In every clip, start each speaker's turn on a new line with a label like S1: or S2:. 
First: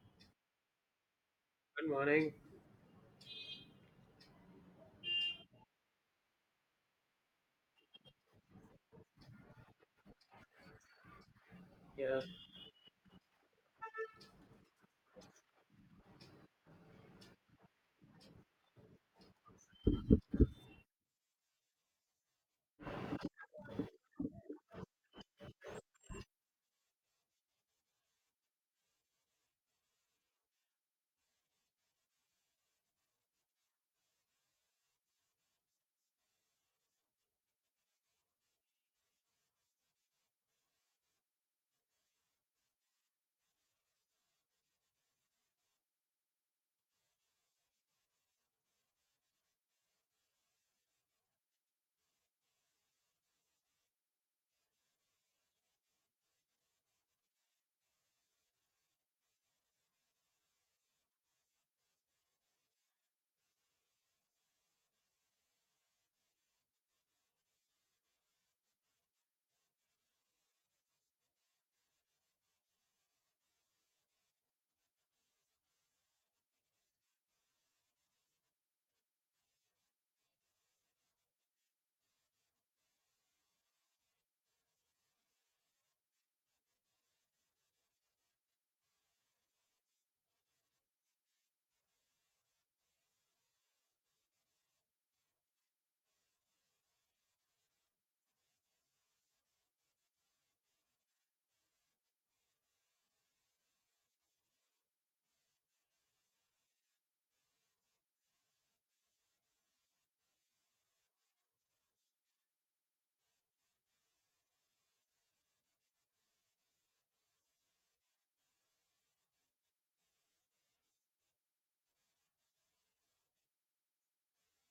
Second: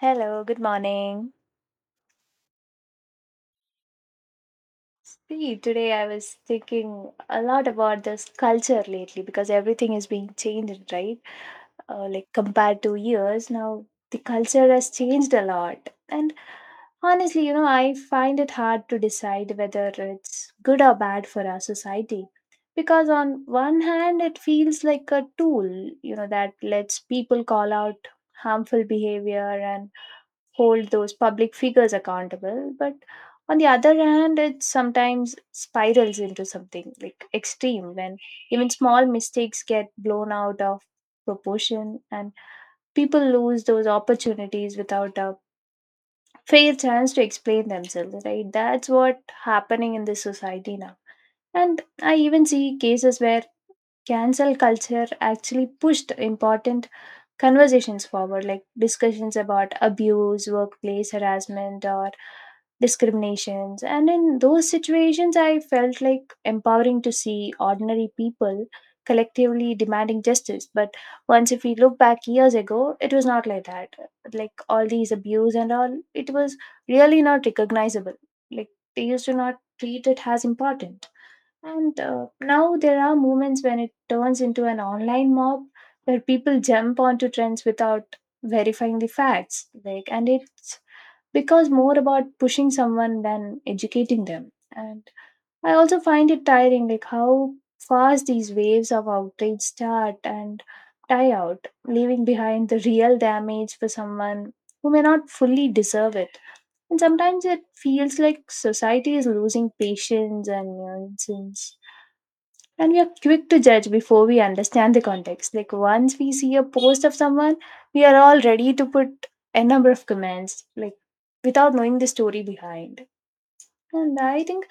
S1: Hello, good morning.
S2: Good morning.
S1: See, today I was thinking a lot about this culture lately because everything is being changed, right? Uh,
S2: Yeah.
S1: like compared to years now, the culture has changed a lot. And honestly, I find it hard to decide whether it's good or bad for our society. Because on one hand, it feels like a tool, that lets people call out harmful behavior and hold those public figures accountable, but on the other hand it sometimes spirals into something like extreme when even small mistakes get blown out of proportion and people lose those opportunities without a fair chance to explain themselves, right? That's what happening in this society now. And I even see cases where cancel culture actually pushed important conversations forward, like discussions about abuse, workplace harassment or discriminations. And in those situations, I felt like empowering to see ordinary people collectively demanding justice. But once, if we look back years ago, it was not like that. Like all these abuse and all, it was really not recognizable. Like they used to not treat it as important. And now there are moments when it turns into an online mob where people jump onto trends without verifying the facts, like, and it's because more about pushing someone than educating them. And I also find it tiring, like how fast these waves of outrage start and die out, leaving behind the real damage for someone who may not fully deserve it. And sometimes it feels like society is losing patience, and you know, since and we are quick to judge before we understand the context. Like once we see a post of someone, we are all ready to put a number of comments, like, without knowing the story behind. And I think,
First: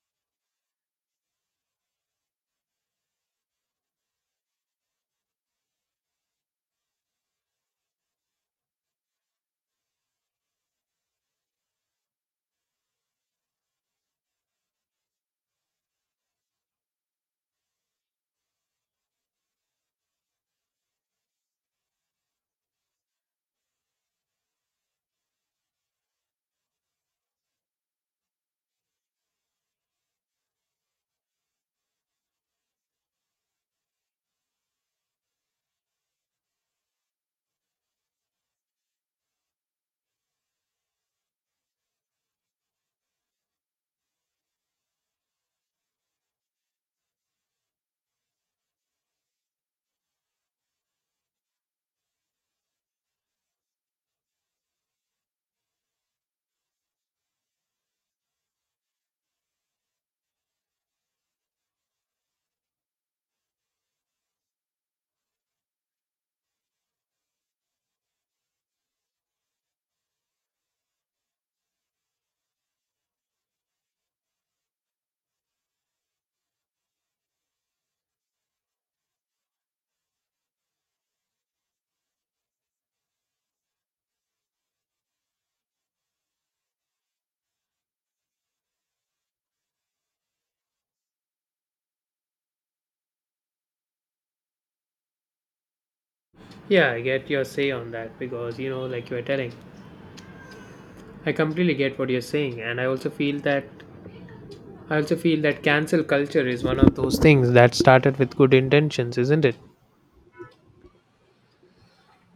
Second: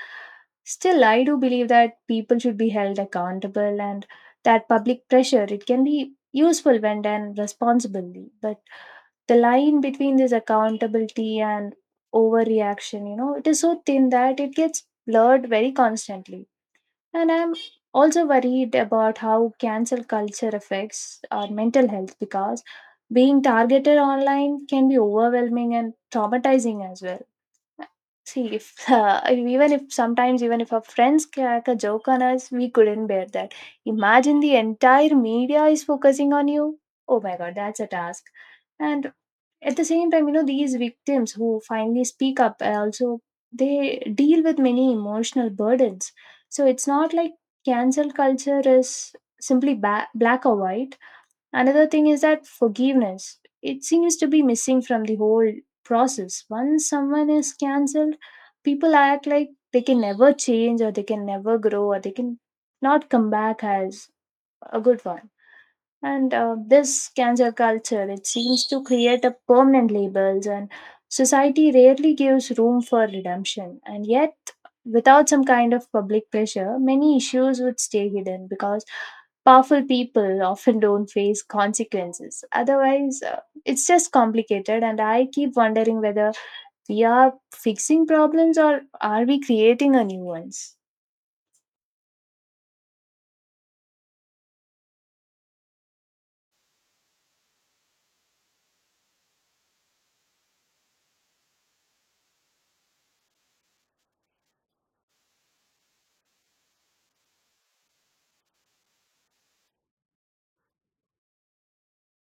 S1: still I do believe that people should be held accountable and that public pressure, it can be useful when done responsibly. But the line between this accountability and overreaction, you know, it is so thin that it gets blurred very constantly. And I'm also worried about how cancel culture affects our mental health because being targeted online can be overwhelming and traumatizing as well. See, if even if sometimes, even if our friends crack a joke on us, we couldn't bear that. Imagine the entire media is focusing on you. Oh my god, that's a task. And at the same time, you know, these victims who finally speak up, also they deal with many emotional burdens, so it's not like cancel culture is simply black or white. Another thing is that forgiveness, it seems to be missing from the whole process. Once someone is cancelled, people act like they can never change, or they can never grow, or they can not come back as a good one. And this cancel culture, it seems to create a permanent labels, and society rarely gives room for redemption. And yet, without some kind of public pressure, many issues would stay hidden because powerful people often don't face consequences. Otherwise, it's just complicated. And I keep wondering whether we are fixing problems, or are we creating a new ones?
S2: Yeah, I get your say on that because you know, like you are telling, I completely get what you're saying, and I also feel that cancel culture is one of those things that started with good intentions, isn't it?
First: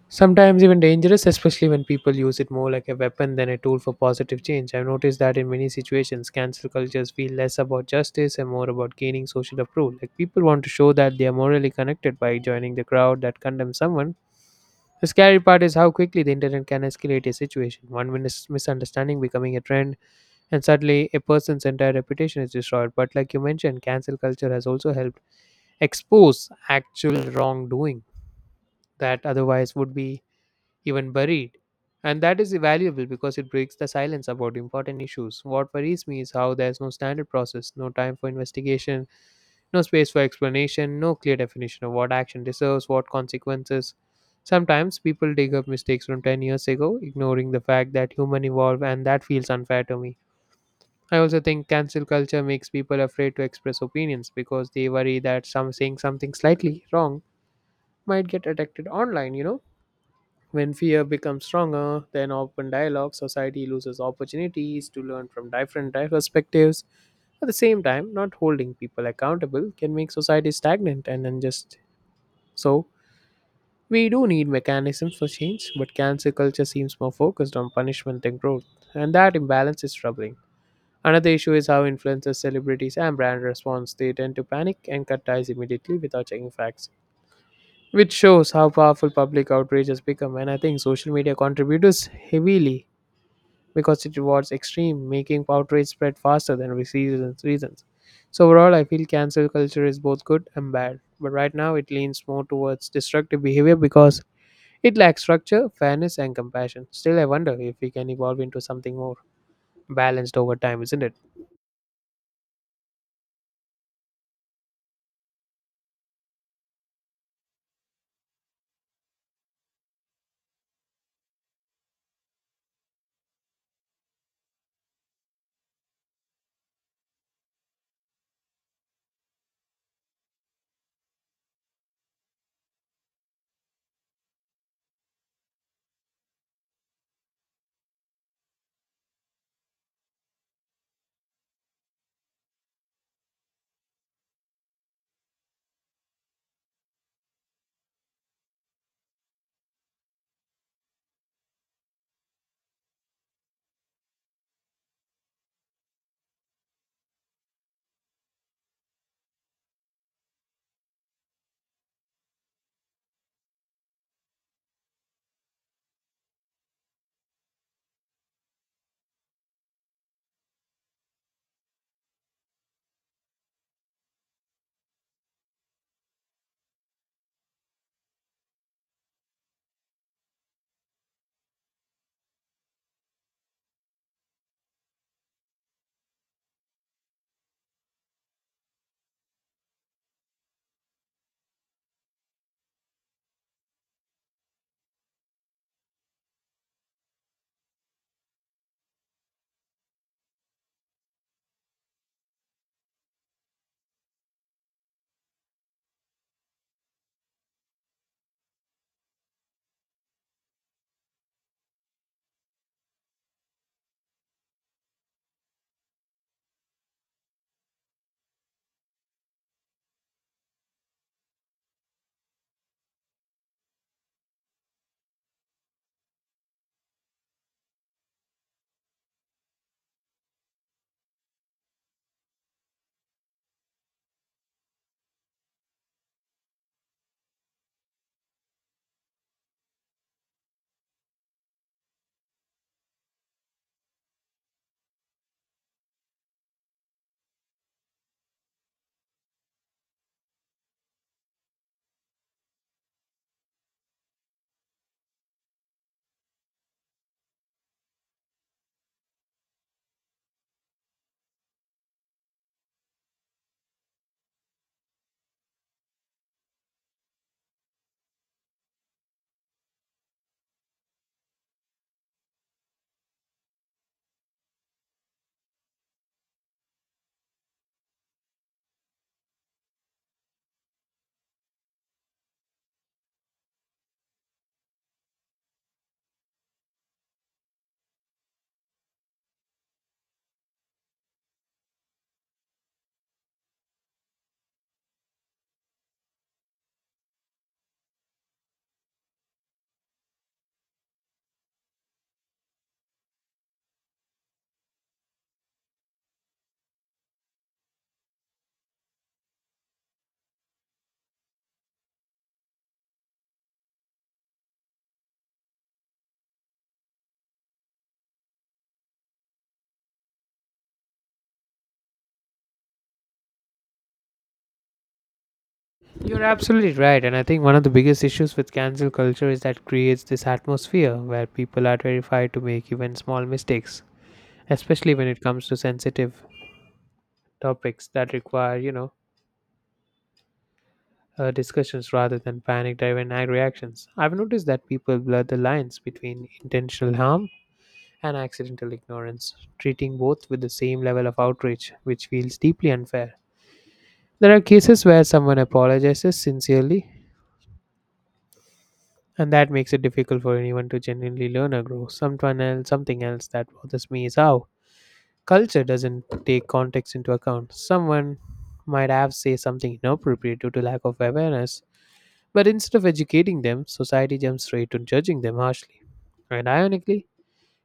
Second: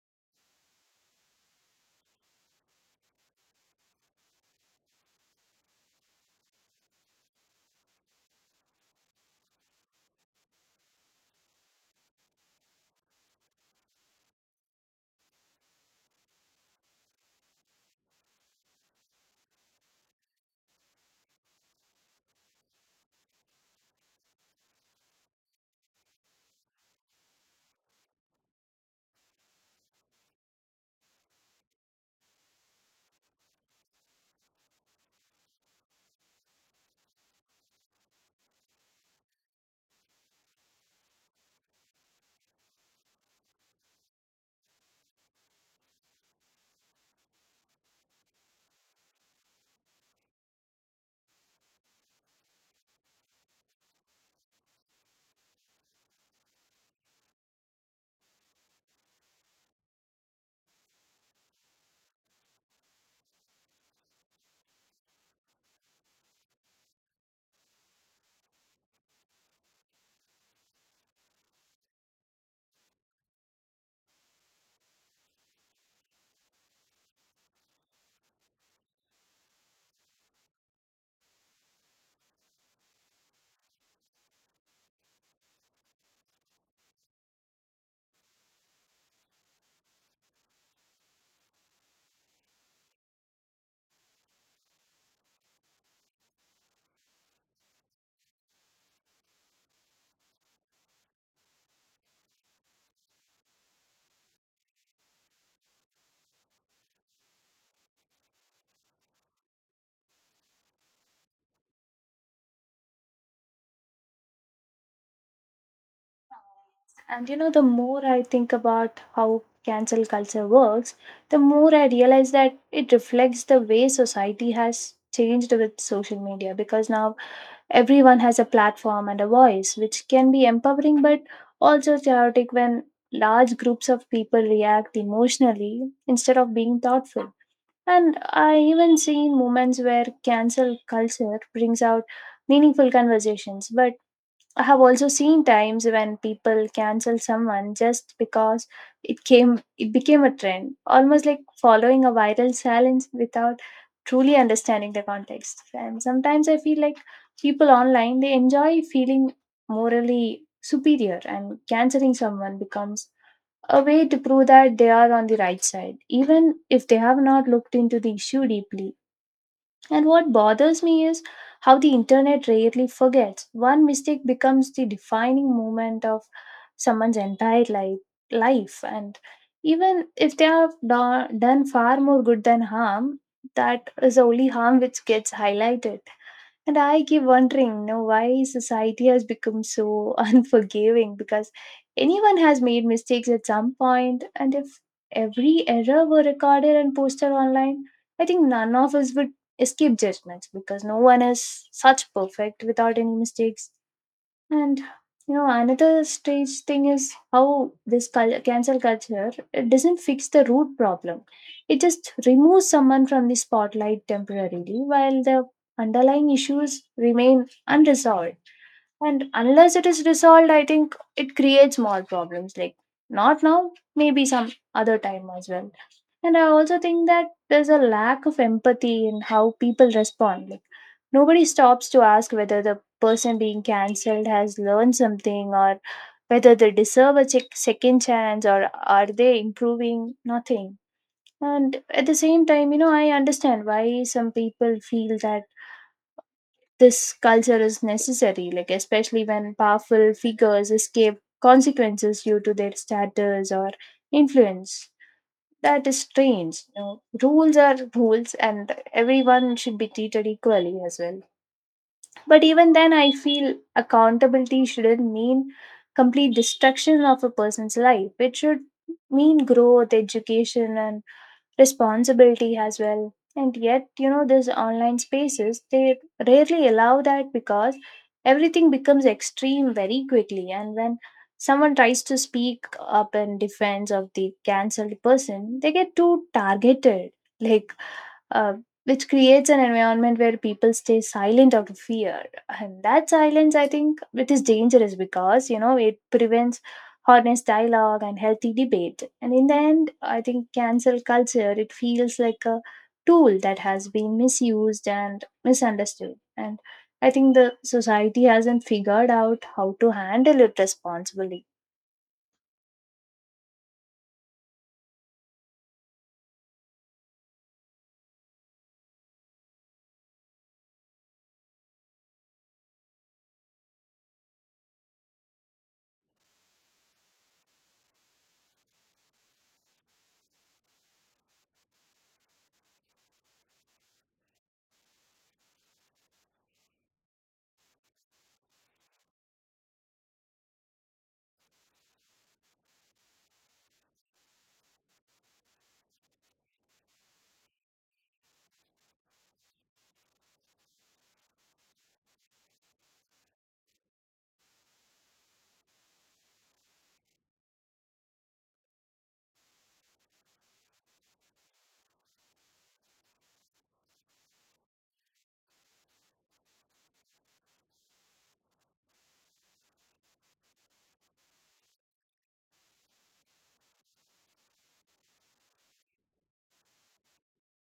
S2: Sometimes even dangerous, especially when people use it more like a weapon than a tool for positive change. I've noticed that in many situations, cancel cultures feel less about justice and more about gaining social approval. Like people want to show that they are morally connected by joining the crowd that condemns someone. The scary part is how quickly the internet can escalate a situation. Misunderstanding becoming a trend, and suddenly a person's entire reputation is destroyed. But, like you mentioned, cancel culture has also helped expose actual wrongdoing that otherwise would be even buried. And that is valuable because it breaks the silence about important issues. What worries me is how there's no standard process, no time for investigation, no space for explanation, no clear definition of what action deserves, what consequences. Sometimes people dig up mistakes from 10 years ago, ignoring the fact that humans evolve, and that feels unfair to me. I also think cancel culture makes people afraid to express opinions because they worry that some saying something slightly wrong might get detected online. When fear becomes stronger than open dialogue, society loses opportunities to learn from perspectives. At the same time, not holding people accountable can make society stagnant and unjust. So, we do need mechanisms for change, but cancel culture seems more focused on punishment than growth, and that imbalance is troubling. Another issue is how influencers, celebrities, and brand response. They tend to panic and cut ties immediately without checking facts, which shows how powerful public outrage has become. And I think social media contributors heavily because it rewards extreme, making outrage spread faster than reasons. So overall, I feel cancel culture is both good and bad. But right now, it leans more towards destructive behavior because it lacks structure, fairness, and compassion. Still, I wonder if we can evolve into something more balanced over time, isn't it?
S1: And you know, the more I think about how cancel culture works, the more I realize that it reflects the way society has changed with social media, because now everyone has a platform and a voice, which can be empowering but also chaotic when large groups of people react emotionally instead of being thoughtful. And I even seen moments where cancel culture brings out meaningful conversations, but I have also seen times when people cancel someone just because it became a trend, almost like following a viral silence without truly understanding the context. And sometimes I feel like people online, they enjoy feeling morally superior, and canceling someone becomes a way to prove that they are on the right side, even if they have not looked into the issue deeply. And what bothers me is how the internet rarely forgets. One mistake becomes the defining moment of someone's entire life. And even if they have done far more good than harm, that is the only harm which gets highlighted. And I keep wondering, you know, why society has become so unforgiving, because anyone has made mistakes at some point, and if every error were recorded and posted online, I think none of us would escape judgments, because no one is such perfect without any mistakes. And you know, another strange thing is how this cancel culture, it doesn't fix the root problem. It just removes someone from the spotlight temporarily, while the underlying issues remain unresolved. And unless it is resolved, I think it creates more problems. Like not now, maybe some other time as well. And I also think that there's a lack of empathy in how people respond. Like nobody stops to ask whether the person being cancelled has learned something, or whether they deserve a second chance, or are they improving nothing. And at the same time, you know, I understand why some people feel that this culture is necessary, like especially when powerful figures escape consequences due to their status or influence. That is strange. You know, rules are rules, and everyone should be treated equally as well. But even then, I feel accountability shouldn't mean complete destruction of a person's life. It should mean growth, education, and responsibility as well. And yet, you know, these online spaces, they rarely allow that, because everything becomes extreme very quickly, and when someone tries to speak up in defense of the cancelled person, they get too targeted, like, uh, which creates an environment where people stay silent out of fear. And that silence, I think, it is dangerous, because you know it prevents honest dialogue and healthy debate. And in the end, I think cancel culture, it feels like a tool that has been misused and misunderstood. And I think the society hasn't figured out how to handle it responsibly.
S2: You're absolutely right. And I think one of the biggest issues with cancel culture is that it creates this atmosphere where people are terrified to make even small mistakes, especially when it comes to sensitive topics that require, discussions rather than panic driven reactions. I've noticed that people blur the lines between intentional harm and accidental ignorance, treating both with the same level of outrage, which feels deeply unfair. There are cases where someone apologizes sincerely, and that makes it difficult for anyone to genuinely learn or grow. Someone else, something else that bothers me is how culture doesn't take context into account. Someone might have say something inappropriate due to lack of awareness. But instead of educating them, society jumps straight to judging them harshly. And ironically,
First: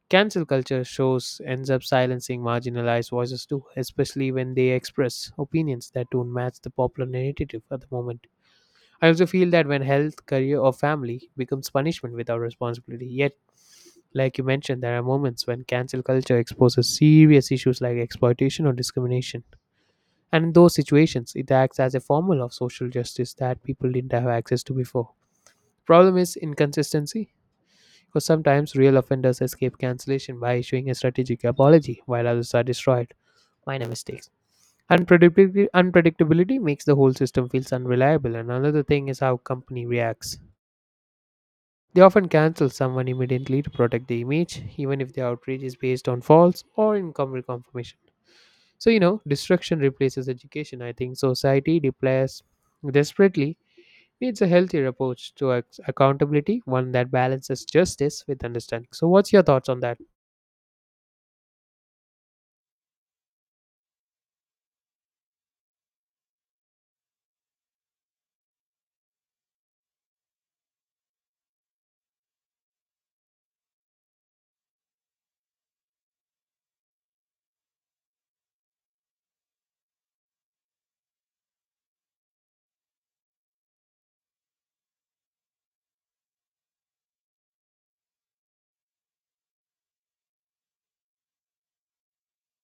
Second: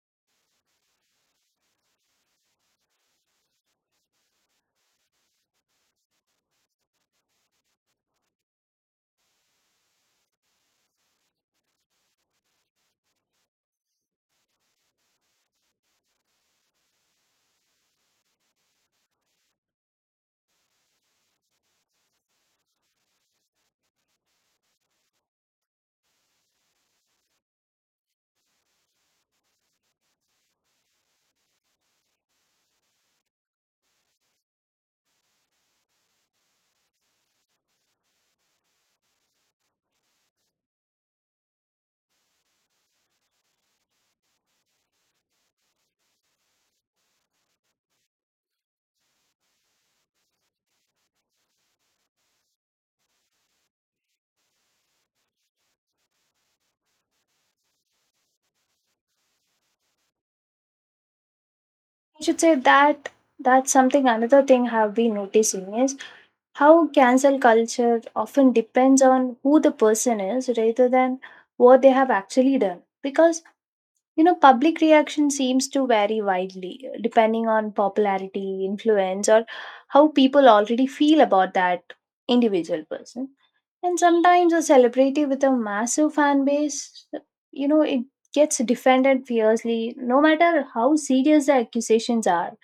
S2: cancel culture shows ends up silencing marginalized voices too, especially when they express opinions that don't match the popular narrative at the moment. I also feel that when health, career, or family becomes punishment without responsibility, yet, like you mentioned, there are moments when cancel culture exposes serious issues like exploitation or discrimination. And in those situations, it acts as a formula of social justice that people didn't have access to before. Problem is inconsistency, because sometimes real offenders escape cancellation by issuing a strategic apology while others are destroyed minor mistakes. Unpredictability makes the whole system feels unreliable, and another thing is how company reacts. They often cancel someone immediately to protect the image, even if the outrage is based on false or incomplete confirmation. So you know, destruction replaces education. I think society deploys desperately. It's a healthier approach to accountability, one that balances justice with understanding. So, what's your thoughts on that?
S1: I should say that that's something another thing have been noticing is how cancel culture often depends on who the person is rather than what they have actually done, because you know public reaction seems to vary widely depending on popularity, influence, or how people already feel about that individual person. And sometimes a celebrity with a massive fan base, you know, it gets defended fiercely, no matter how serious the accusations are,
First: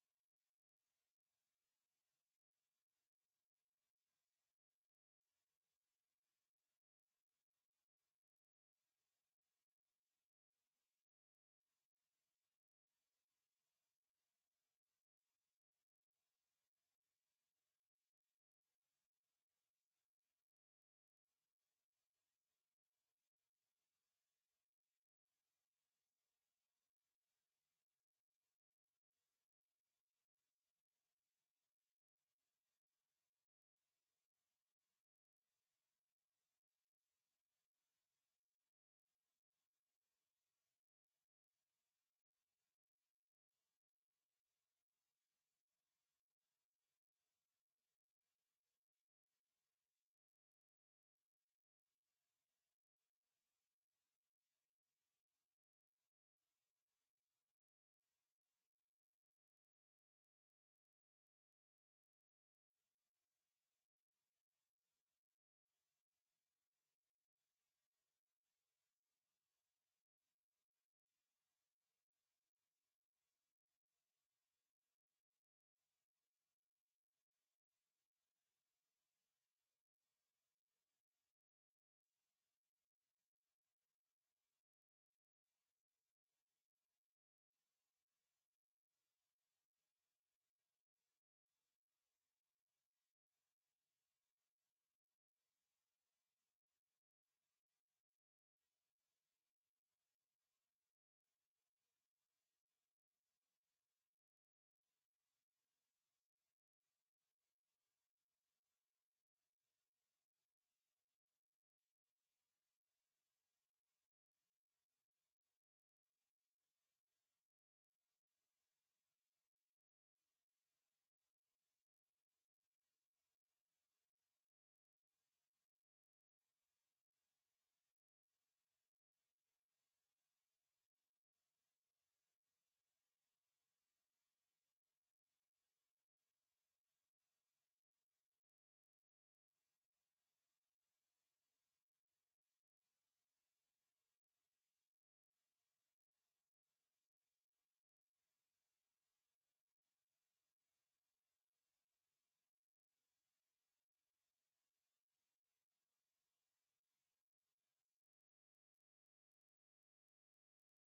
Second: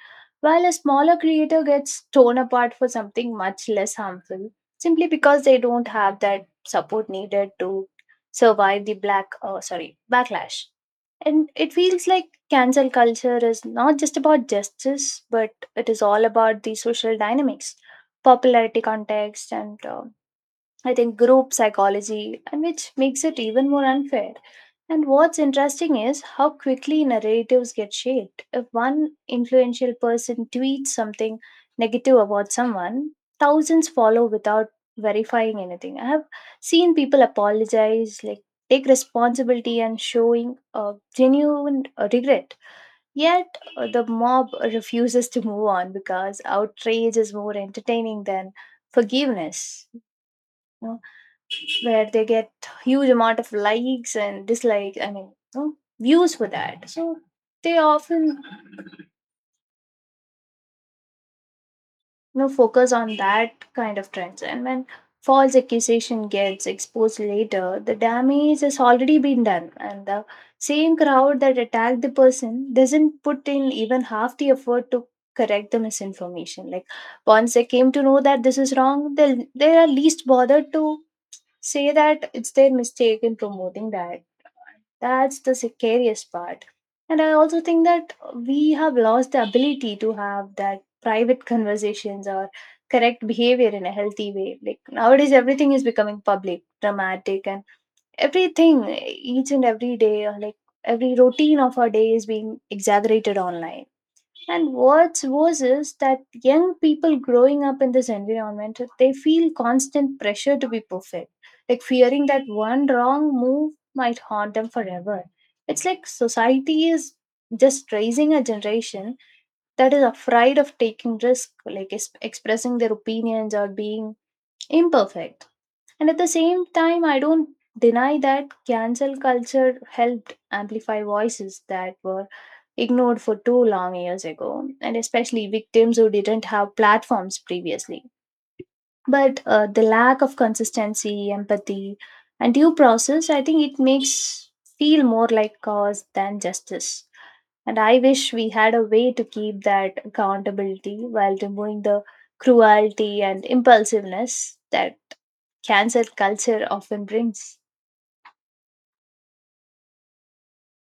S1: while a smaller creator gets torn apart for something much less harmful, simply because they don't have that support needed to survive the backlash. And it feels like cancel culture is not just about justice, but it is all about the social dynamics, popularity context, and I think group psychology, and which makes it even more unfair. And what's interesting is how quickly narratives get shaped. If one influential person tweets something negative about someone, thousands follow without verifying anything. I have seen people apologize, like take responsibility, and showing a genuine regret. Yet the mob refuses to move on because outrage is more entertaining than forgiveness, where they get huge amount of likes and dislikes, I mean, you know, views for that. So they often, you know, focus on that kind of trends. And when false accusation gets exposed later, the damage has already been done, and the same crowd that attacked the person doesn't put in even half the effort to correct the misinformation. Like once they came to know that this is wrong, they are least bothered to say that it's their mistake in promoting that. That's the scariest part. And I also think that we have lost the ability to have that private conversations or correct behavior in a healthy way. Like nowadays, everything is becoming public, dramatic, and everything, each and every day, or like every routine of our day is being exaggerated online. And what's worse is that young people growing up in this environment, they feel constant pressure to be perfect, like fearing that one wrong move might haunt them forever. It's like society is just raising a generation that is afraid of taking risk, like expressing their opinions or being imperfect. And at the same time, I don't deny that cancel culture helped amplify voices that were ignored for too long years ago, and especially victims who didn't have platforms previously. But the lack of consistency, empathy, and due process, I think it makes feel more like cause than justice. And I wish we had a way to keep that accountability while removing the cruelty and impulsiveness that cancel culture often brings.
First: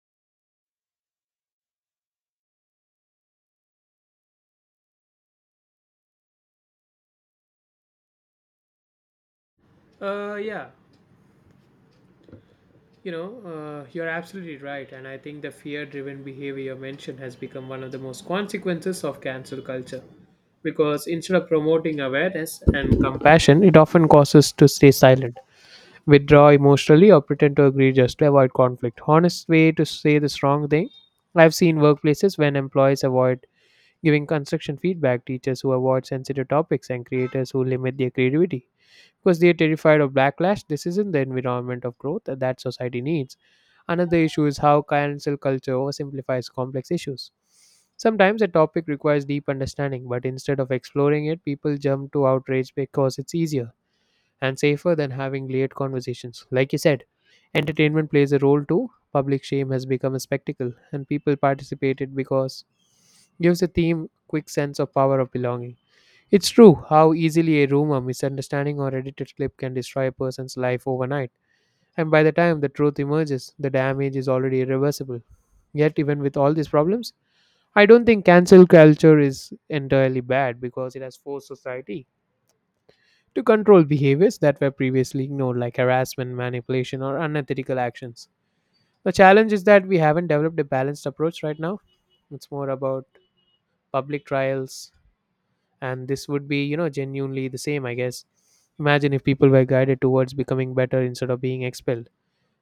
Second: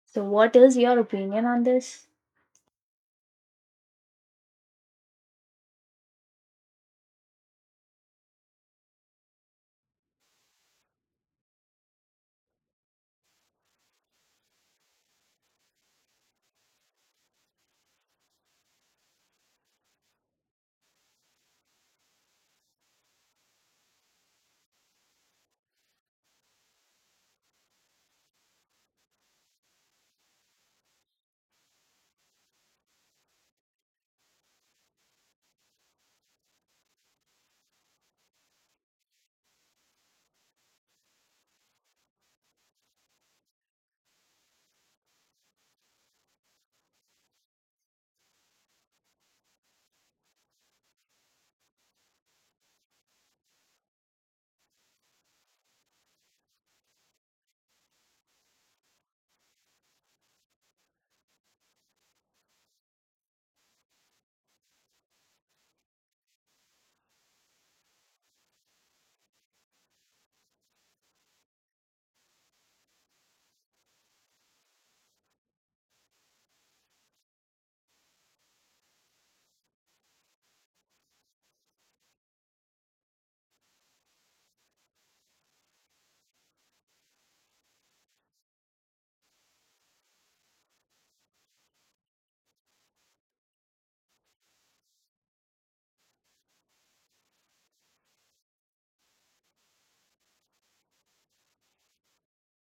S1: So, what is your opinion on this?
S2: Uh, yeah, you know, you're absolutely right. And I think the fear driven behavior mentioned has become one of the most consequences of cancel culture. Because instead of promoting awareness and compassion, it often causes to stay silent, withdraw emotionally, or pretend to agree just to avoid conflict. Honest way to say this wrong thing. I've seen workplaces when employees avoid giving construction feedback, teachers who avoid sensitive topics, and creators who limit their creativity. Because they are terrified of backlash, this isn't the environment of growth that society needs. Another issue is how cancel culture oversimplifies complex issues. Sometimes a topic requires deep understanding, but instead of exploring it, people jump to outrage because it's easier and safer than having late conversations. Like you said, entertainment plays a role too. Public shame has become a spectacle, and people participated because gives the theme quick sense of power of belonging. It's true how easily a rumor, misunderstanding, or edited clip can destroy a person's life overnight. And by the time the truth emerges, the damage is already irreversible. Yet, even with all these problems, I don't think cancel culture is entirely bad because it has forced society to control behaviors that were previously ignored, like harassment, manipulation, or unethical actions. The challenge is that we haven't developed a balanced approach right now. It's more about public trials, and this would be, you know, genuinely the same, I guess. Imagine if people were guided towards becoming better instead of being expelled.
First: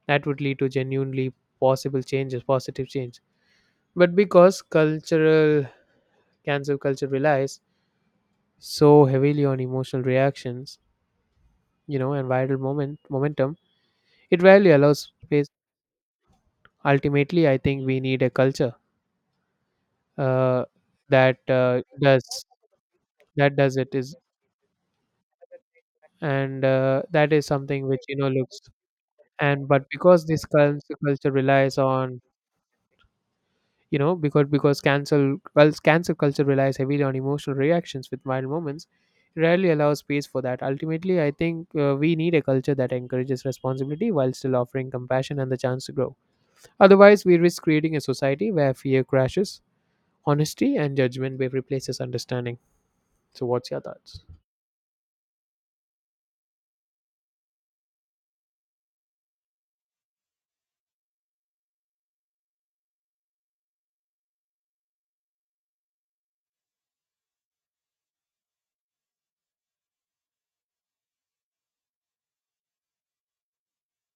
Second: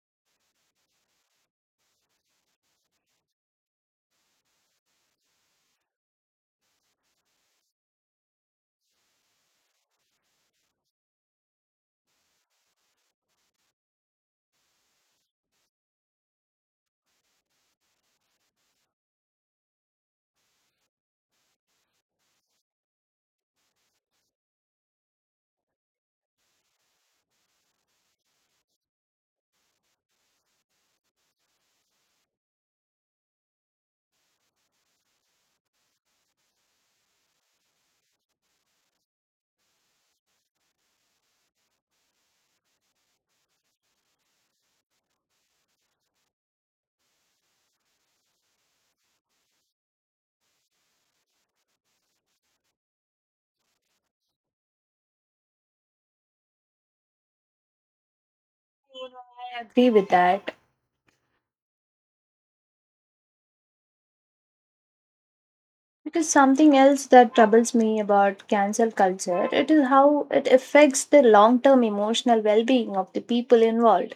S2: That would lead to genuinely possible changes, positive change. But because cultural cancel culture relies so heavily on emotional reactions, you know, and viral momentum, it rarely allows space. Ultimately, I think we need a culture uh, that does that does it is, and that is something which you know looks and but because this cul- culture relies on you know because cancel well, cancel culture relies heavily on emotional reactions with viral moments. It rarely allows space for that. Ultimately, I think we need a culture that encourages responsibility while still offering compassion and the chance to grow. Otherwise, we risk creating a society where fear crashes honesty and judgment replaces understanding. So, what's your thoughts?
S1: I agree with that. It is something else that troubles me about cancel culture. It is how it affects the long term emotional well being of the people involved.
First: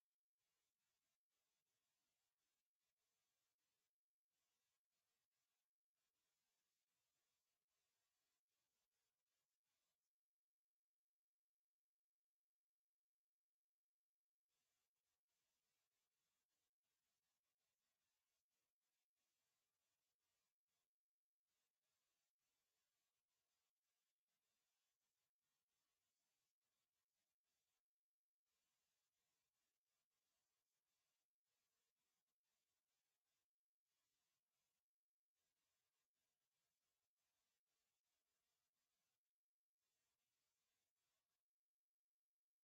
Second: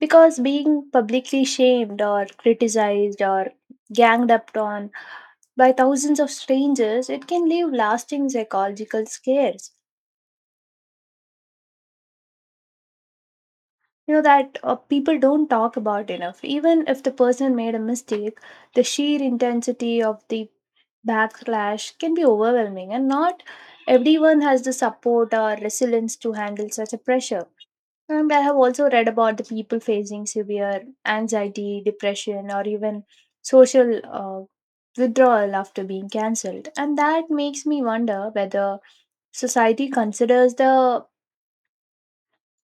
S1: Because being publicly shamed or criticized or ganged up on by thousands of strangers, it can leave lasting psychological scares, you know that people don't talk about enough. Even if the person made a mistake, the sheer intensity of the backlash can be overwhelming, and not everyone has the support or resilience to handle such a pressure. And I have also read about the people facing severe anxiety, depression, or even social uh, withdrawal after being cancelled, and that makes me wonder whether society considers the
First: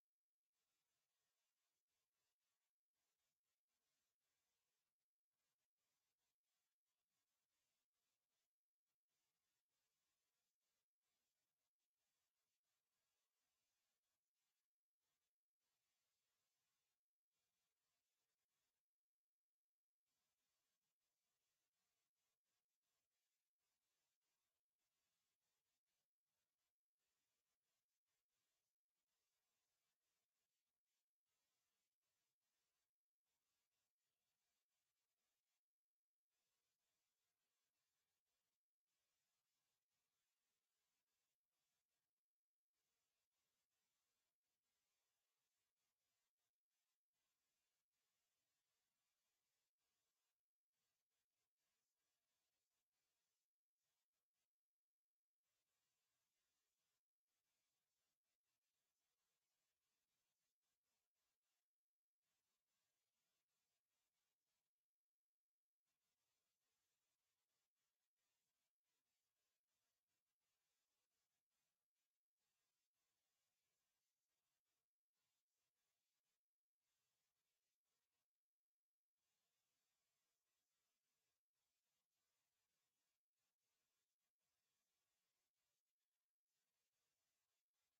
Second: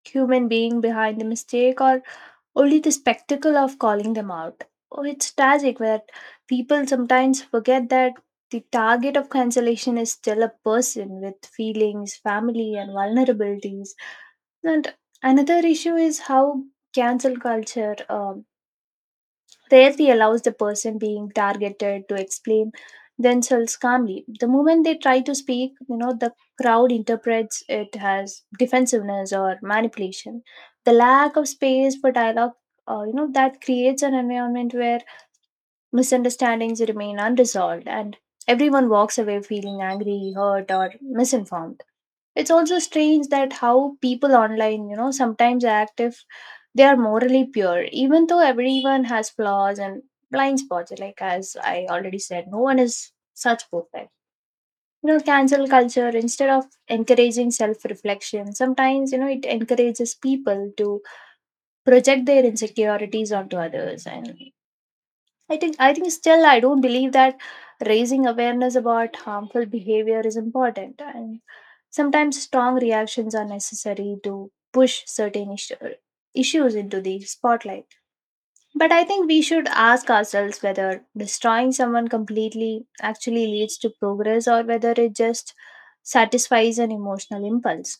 S1: human being behind the mistake or only the spectacle of calling them out. Oh, it's tragic that people sometimes forget that the target of cancellation is still a person with feelings, family, and vulnerabilities. And another issue is how cancel culture rarely allows the person being targeted to explain themselves calmly. The moment they try to speak, the crowd interprets it as defensiveness or manipulation. The lack of space for dialogue, that creates an environment where misunderstandings remain unresolved and everyone walks away feeling angry, hurt, or misinformed. It's also strange that how people online, sometimes act if they are morally pure, even though everyone has flaws and blind spots. Like, as I already said, no one is such perfect. You know, cancel culture, instead of encouraging self reflection, sometimes, you know, it encourages people to project their insecurities onto others. And I think still I don't believe that raising awareness about harmful behavior is important, and sometimes strong reactions are necessary to push issues into the spotlight. But I think we should ask ourselves whether destroying someone completely actually leads to progress, or whether it just satisfies an emotional impulse.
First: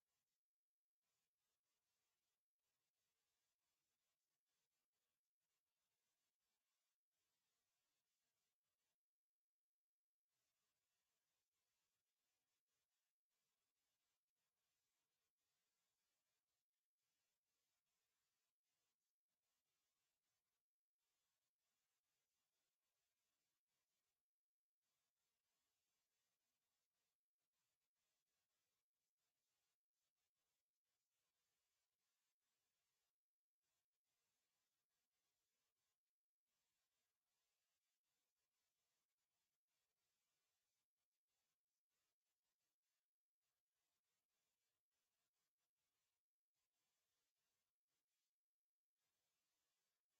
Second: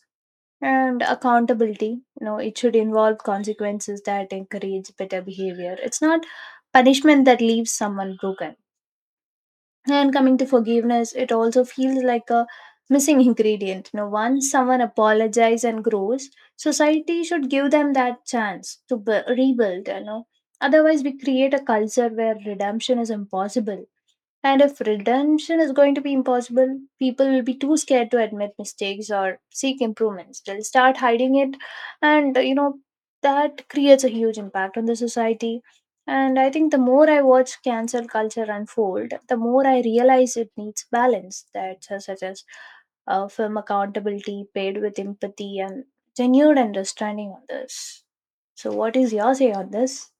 S1: And accountability, you know, it should involve consequences that encourage better behavior. It's not punishment that leaves someone broken. And coming to forgiveness, it also feels like a missing ingredient. You know, once someone apologizes and grows, society should give them that chance to bu rebuild. You know, otherwise we create a culture where redemption is impossible. And if redemption is going to be impossible, people will be too scared to admit mistakes or seek improvements. They'll start hiding it, and, you know, that creates a huge impact on the society. And I think the more I watch cancel culture unfold, the more I realize it needs balance, that such as film accountability paid with empathy and genuine understanding on this. So, what is your say on this?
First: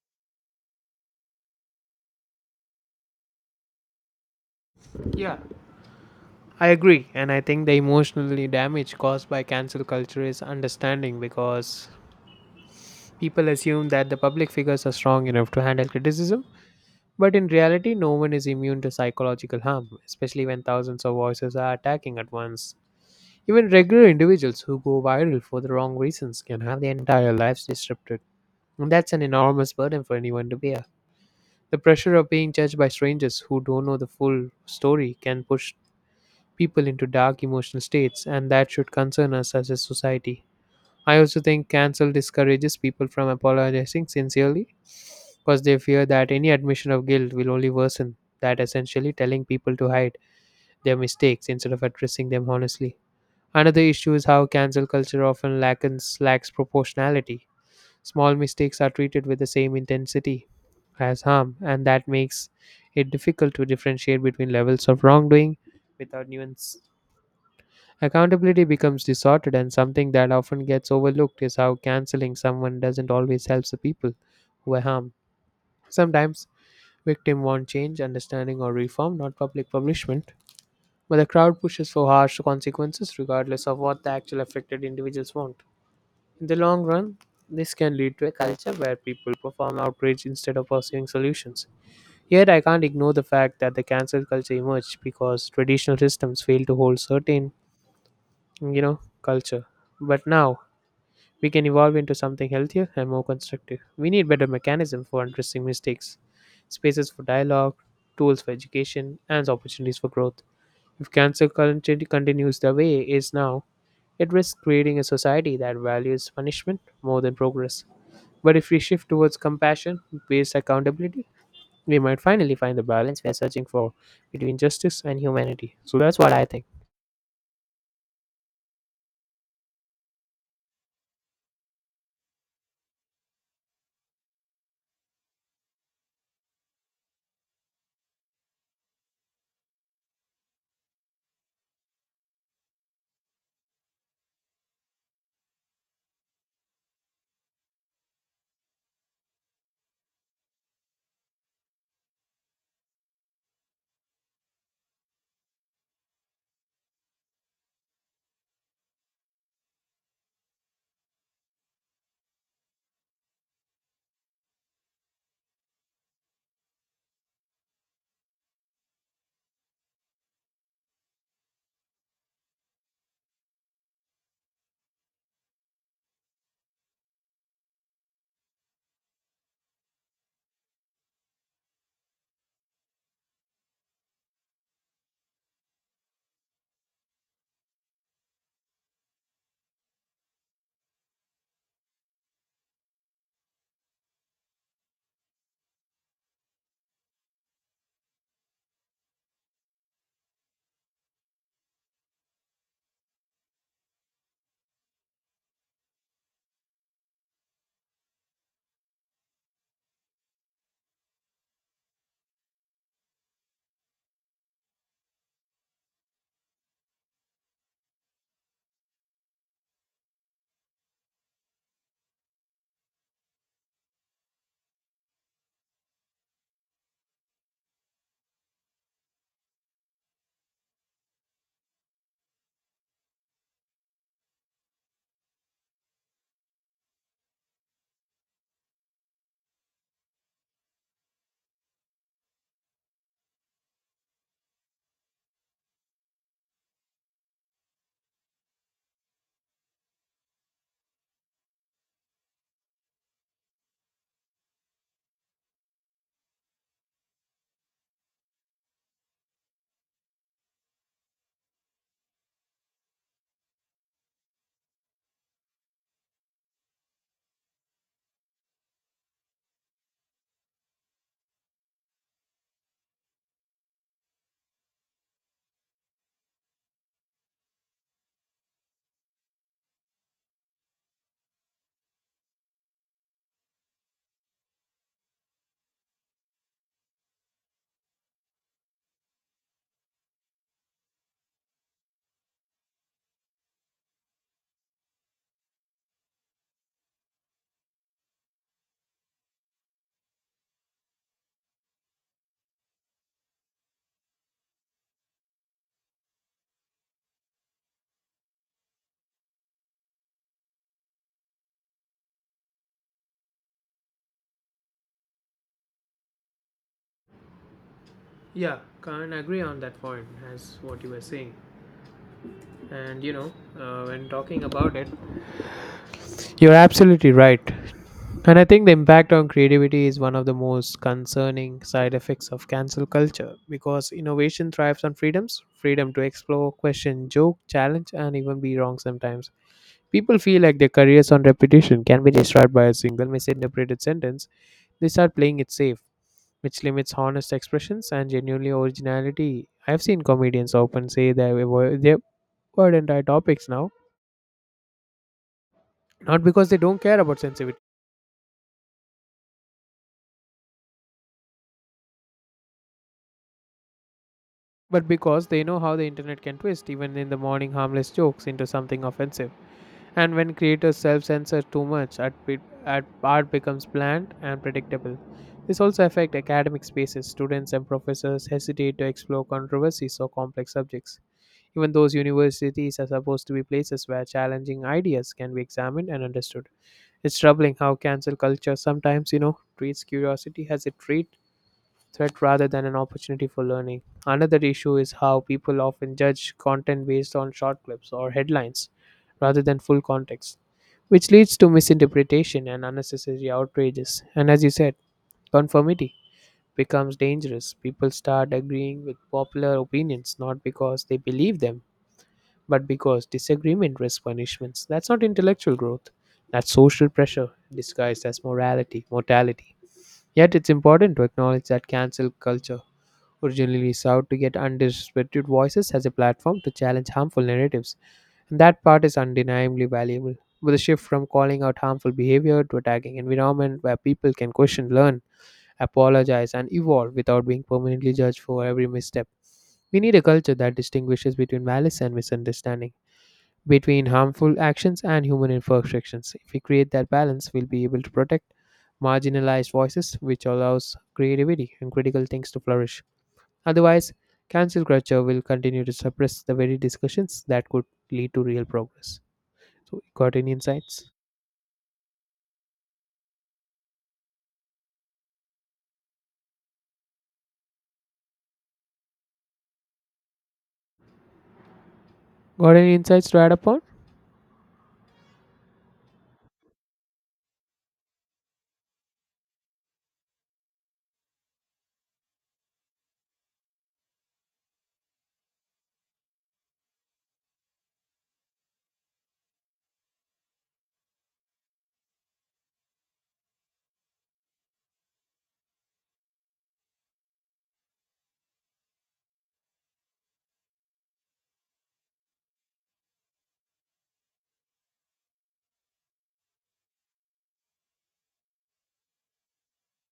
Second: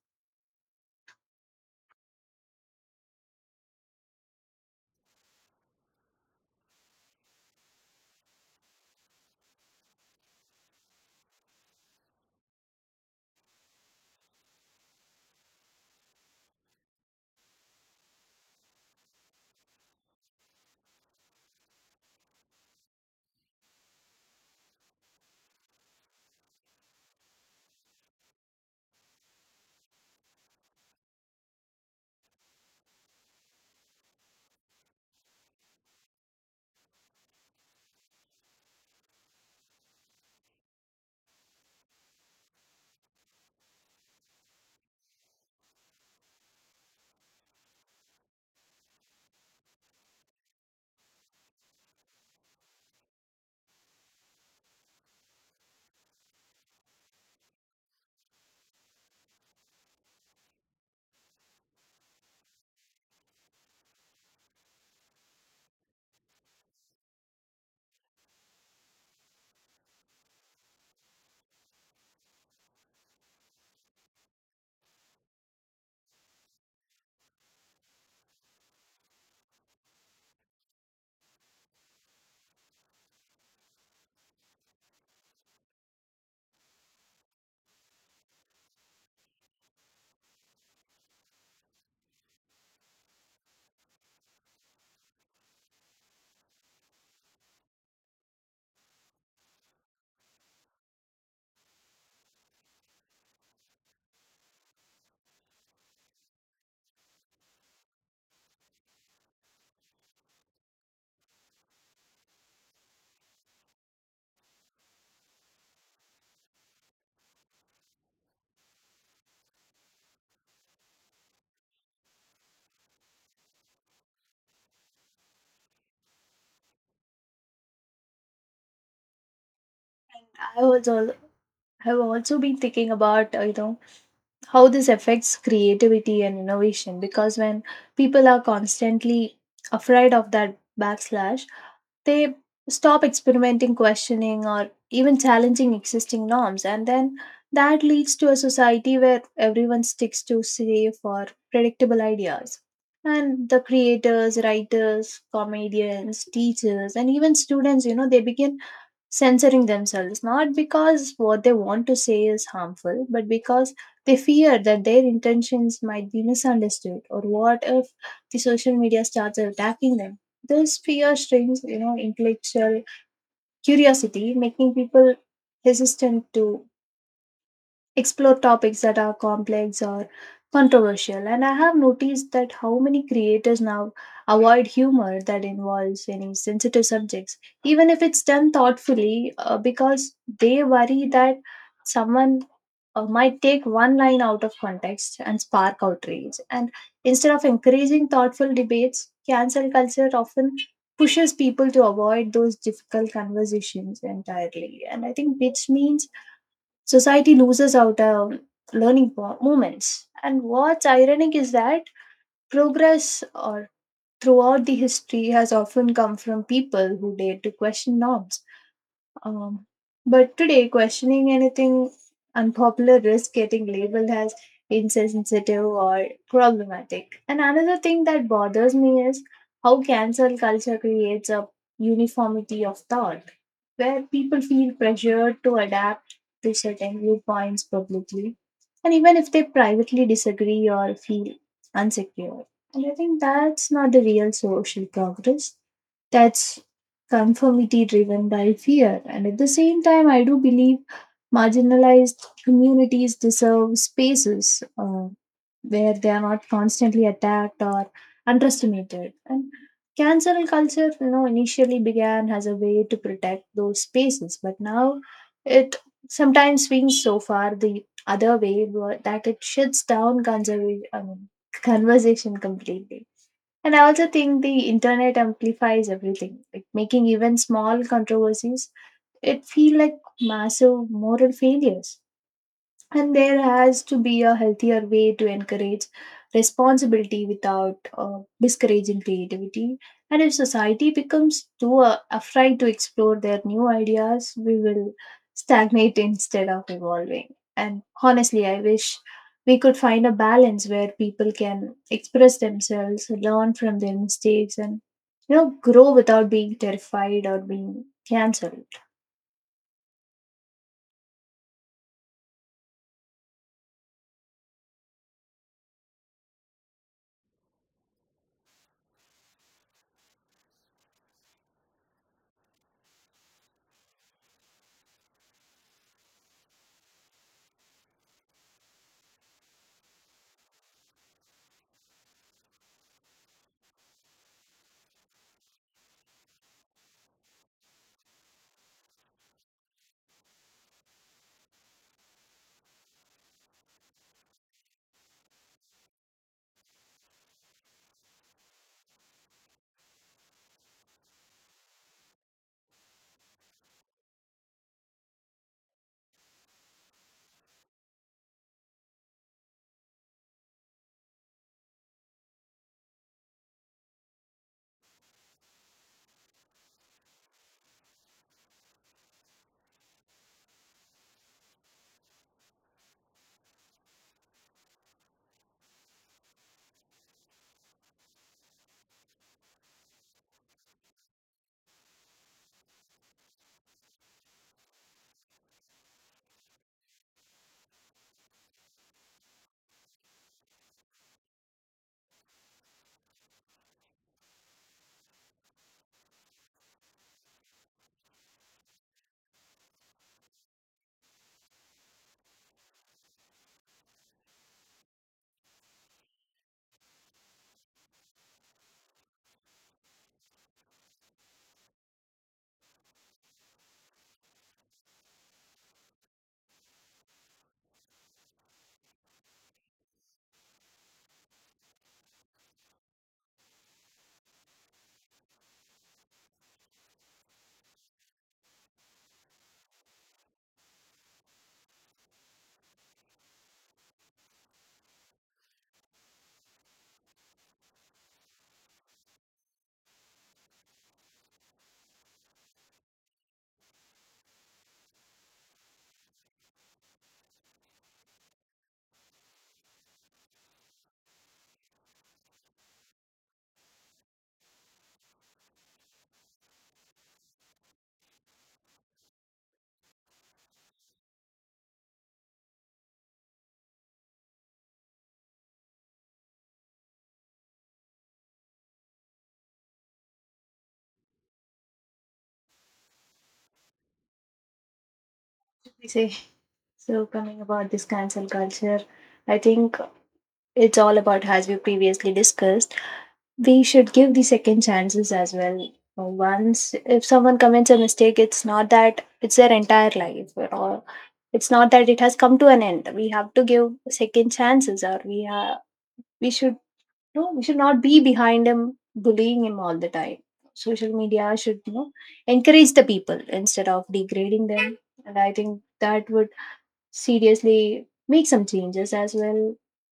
S2: Yeah, I agree. And I think the emotionally damage caused by cancel culture is understanding because people assume that the public figures are strong enough to handle criticism. But in reality, no one is immune to psychological harm, especially when thousands of voices are attacking at once. Even regular individuals who go viral for the wrong reasons can have their entire lives disrupted. And that's an enormous burden for anyone to bear. The pressure of being judged by strangers who don't know the full story can push people into dark emotional states, and that should concern us as a society. I also think cancel discourages people from apologizing sincerely because they fear that any admission of guilt will only worsen that, essentially telling people to hide their mistakes instead of addressing them honestly. Another issue is how cancel culture often lacks proportionality. Small mistakes are treated with the same intensity as harm, and that makes it difficult to differentiate between levels of wrongdoing without nuance. Accountability becomes distorted, and something that often gets overlooked is how canceling someone doesn't always help the people who are harmed. Sometimes victims want change, understanding, or reform, not public punishment. But the crowd pushes for harsh consequences, regardless of what the actual affected individuals want. In the long run, this can lead to a culture where people perform outrage instead of pursuing solutions. Yet, I can't ignore the fact that the cancel culture emerged because traditional systems fail to hold certain, you know, culture. But now, we can evolve into something healthier and more constructive. We need better mechanisms for addressing mistakes, spaces for dialogue, tools for education, and opportunities for growth. If cancer culture continues the way it is now, it risks creating a society that values punishment more than progress. But if we shift towards compassion based accountability, we might finally find the balance we are searching for between justice and humanity. So that's what I think.
S1: I was al- have also been thinking about, you know, how this affects creativity and innovation. Because when people are constantly afraid of that backslash, they stop experimenting, questioning, or even challenging existing norms, and then that leads to a society where everyone sticks to safe or predictable ideas. And the creators, writers, comedians, teachers, and even students, you know, they begin censoring themselves, not because what they want to say is harmful, but because they fear that their intentions might be misunderstood, or what if the social media starts attacking them? This fear strains, you know, intellectual curiosity, making people hesitant to explore topics that are complex or controversial. And I have noticed that how many creators now avoid humor that involves any sensitive subjects, even if it's done thoughtfully, because they worry that someone might take one line out of context and spark outrage. And instead of encouraging thoughtful debates, cancel culture often pushes people to avoid those difficult conversations entirely. And I think, which means society loses out learning moments. And what's ironic is that progress or throughout the history has often come from people who dared to question norms. Um, but today, questioning anything unpopular risks getting labeled as insensitive or problematic. And another thing that bothers me is how cancel culture creates a uniformity of thought, where people feel pressured to adapt to certain viewpoints publicly, and even if they privately disagree or feel insecure. And I think that's not the real social progress. That's conformity driven by fear. And at the same time, I do believe marginalized communities deserve spaces where they are not constantly attacked or underestimated. And cancel culture, you know, initially began as a way to protect those spaces, but now it sometimes swings so far the other way that it shuts down I mean, conversation completely. And I also think the internet amplifies everything, like making even small controversies, it feel like massive moral failures. And there has to be a healthier way to encourage responsibility without discouraging creativity. And if society becomes too afraid to explore their new ideas, we will stagnate instead of evolving. And honestly, I wish we could find a balance where people can express themselves, learn from their mistakes, and, you know, grow without being terrified or being cancelled.
S2: Yeah, can't agree on that point as what you were saying. And you know, when talking about it, you're absolutely right. And I think the impact on creativity is one of the most concerning side effects of cancel culture because innovation thrives on freedoms freedom to explore, question, joke, challenge, and even be wrong sometimes. People feel like their careers on repetition can be destroyed by a single misinterpreted sentence. They start playing it safe, which limits honest expressions and genuinely originality. I've seen comedians often say they avoid their entire topics now. Not because they don't care about sensitivity, but because they know how the internet can twist even in the morning harmless jokes into something offensive. And when creators self censor too much, art, be- art art becomes bland and predictable. This also affects academic spaces. Students and professors hesitate to explore controversies or complex subjects. Even those universities are supposed to be places where challenging ideas can be examined and understood. It's troubling how cancel culture sometimes, you know, treats curiosity as a trait threat rather than an opportunity for learning. Another issue is how people often judge content based on short clips or headlines rather than full context, which leads to misinterpretation and unnecessary outrages. And as you said, conformity becomes dangerous. People start agreeing with popular opinions not because they believe them, but because disagreement risks punishments. That's not intellectual growth. That's social pressure disguised as morality, mortality. Yet it's important to acknowledge that cancel culture originally sought to get underrepresented voices as a platform to challenge harmful narratives. And that part is undeniably valuable. With a shift from calling out harmful behavior to attacking environment where people can question, learn, apologize, and evolve without being permanently judged for every misstep. We need a culture that distinguishes between malice and misunderstanding, between harmful actions and human imperfections. If we create that balance, we'll be able to protect marginalized voices, which allows creativity and critical things to flourish. Otherwise, cancel culture will continue to suppress the very discussions that could lead to real progress. So, got any insights? Got any insights to add upon?
S1: I say, so coming about this cancel culture, I think it's all about, as we previously discussed, we should give the second chances as well. Once if someone commits a mistake, it's not that it's their entire life, or it's not that it has come to an end. We have to give second chances, or we should, no, we should not be behind him, bullying him all the time. Social media should, you know, encourage the people instead of degrading them. And I think that would seriously make some changes as well.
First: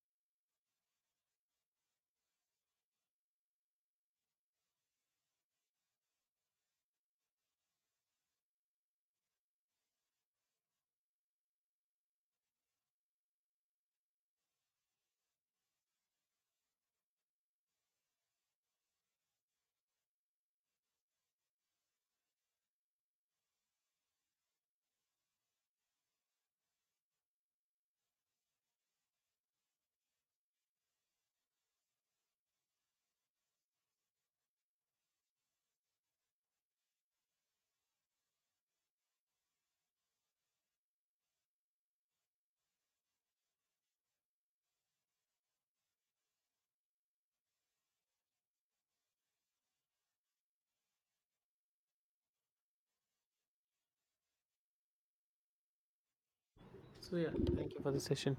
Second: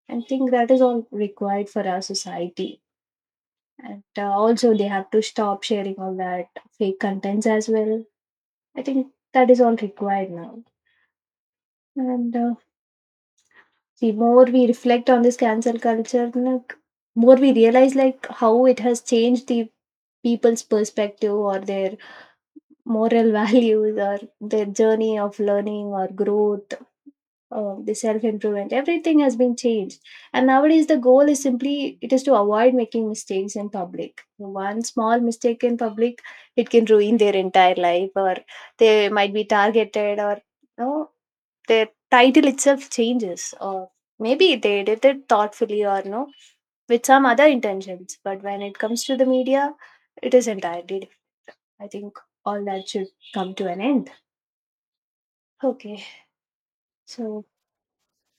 S1: And think that is all required for our society. And also they have to stop sharing all that fake contents as well. I think that is all required now. And the more we reflect on this cancel culture, like more we realize like how it has changed the people's perspective or their moral values or their journey of learning or growth, the self improvement, everything has been changed. And nowadays the goal is simply it is to avoid making mistakes in public. One small mistake in public, it can ruin their entire life, or they might be targeted, or no, their title itself changes, or maybe they did it thoughtfully or no, with some other intentions, but when it comes to the media, it is entirely different. I think all that should come to an end. Okay.
S2: So, yeah,
S1: So
S2: thank you for the session.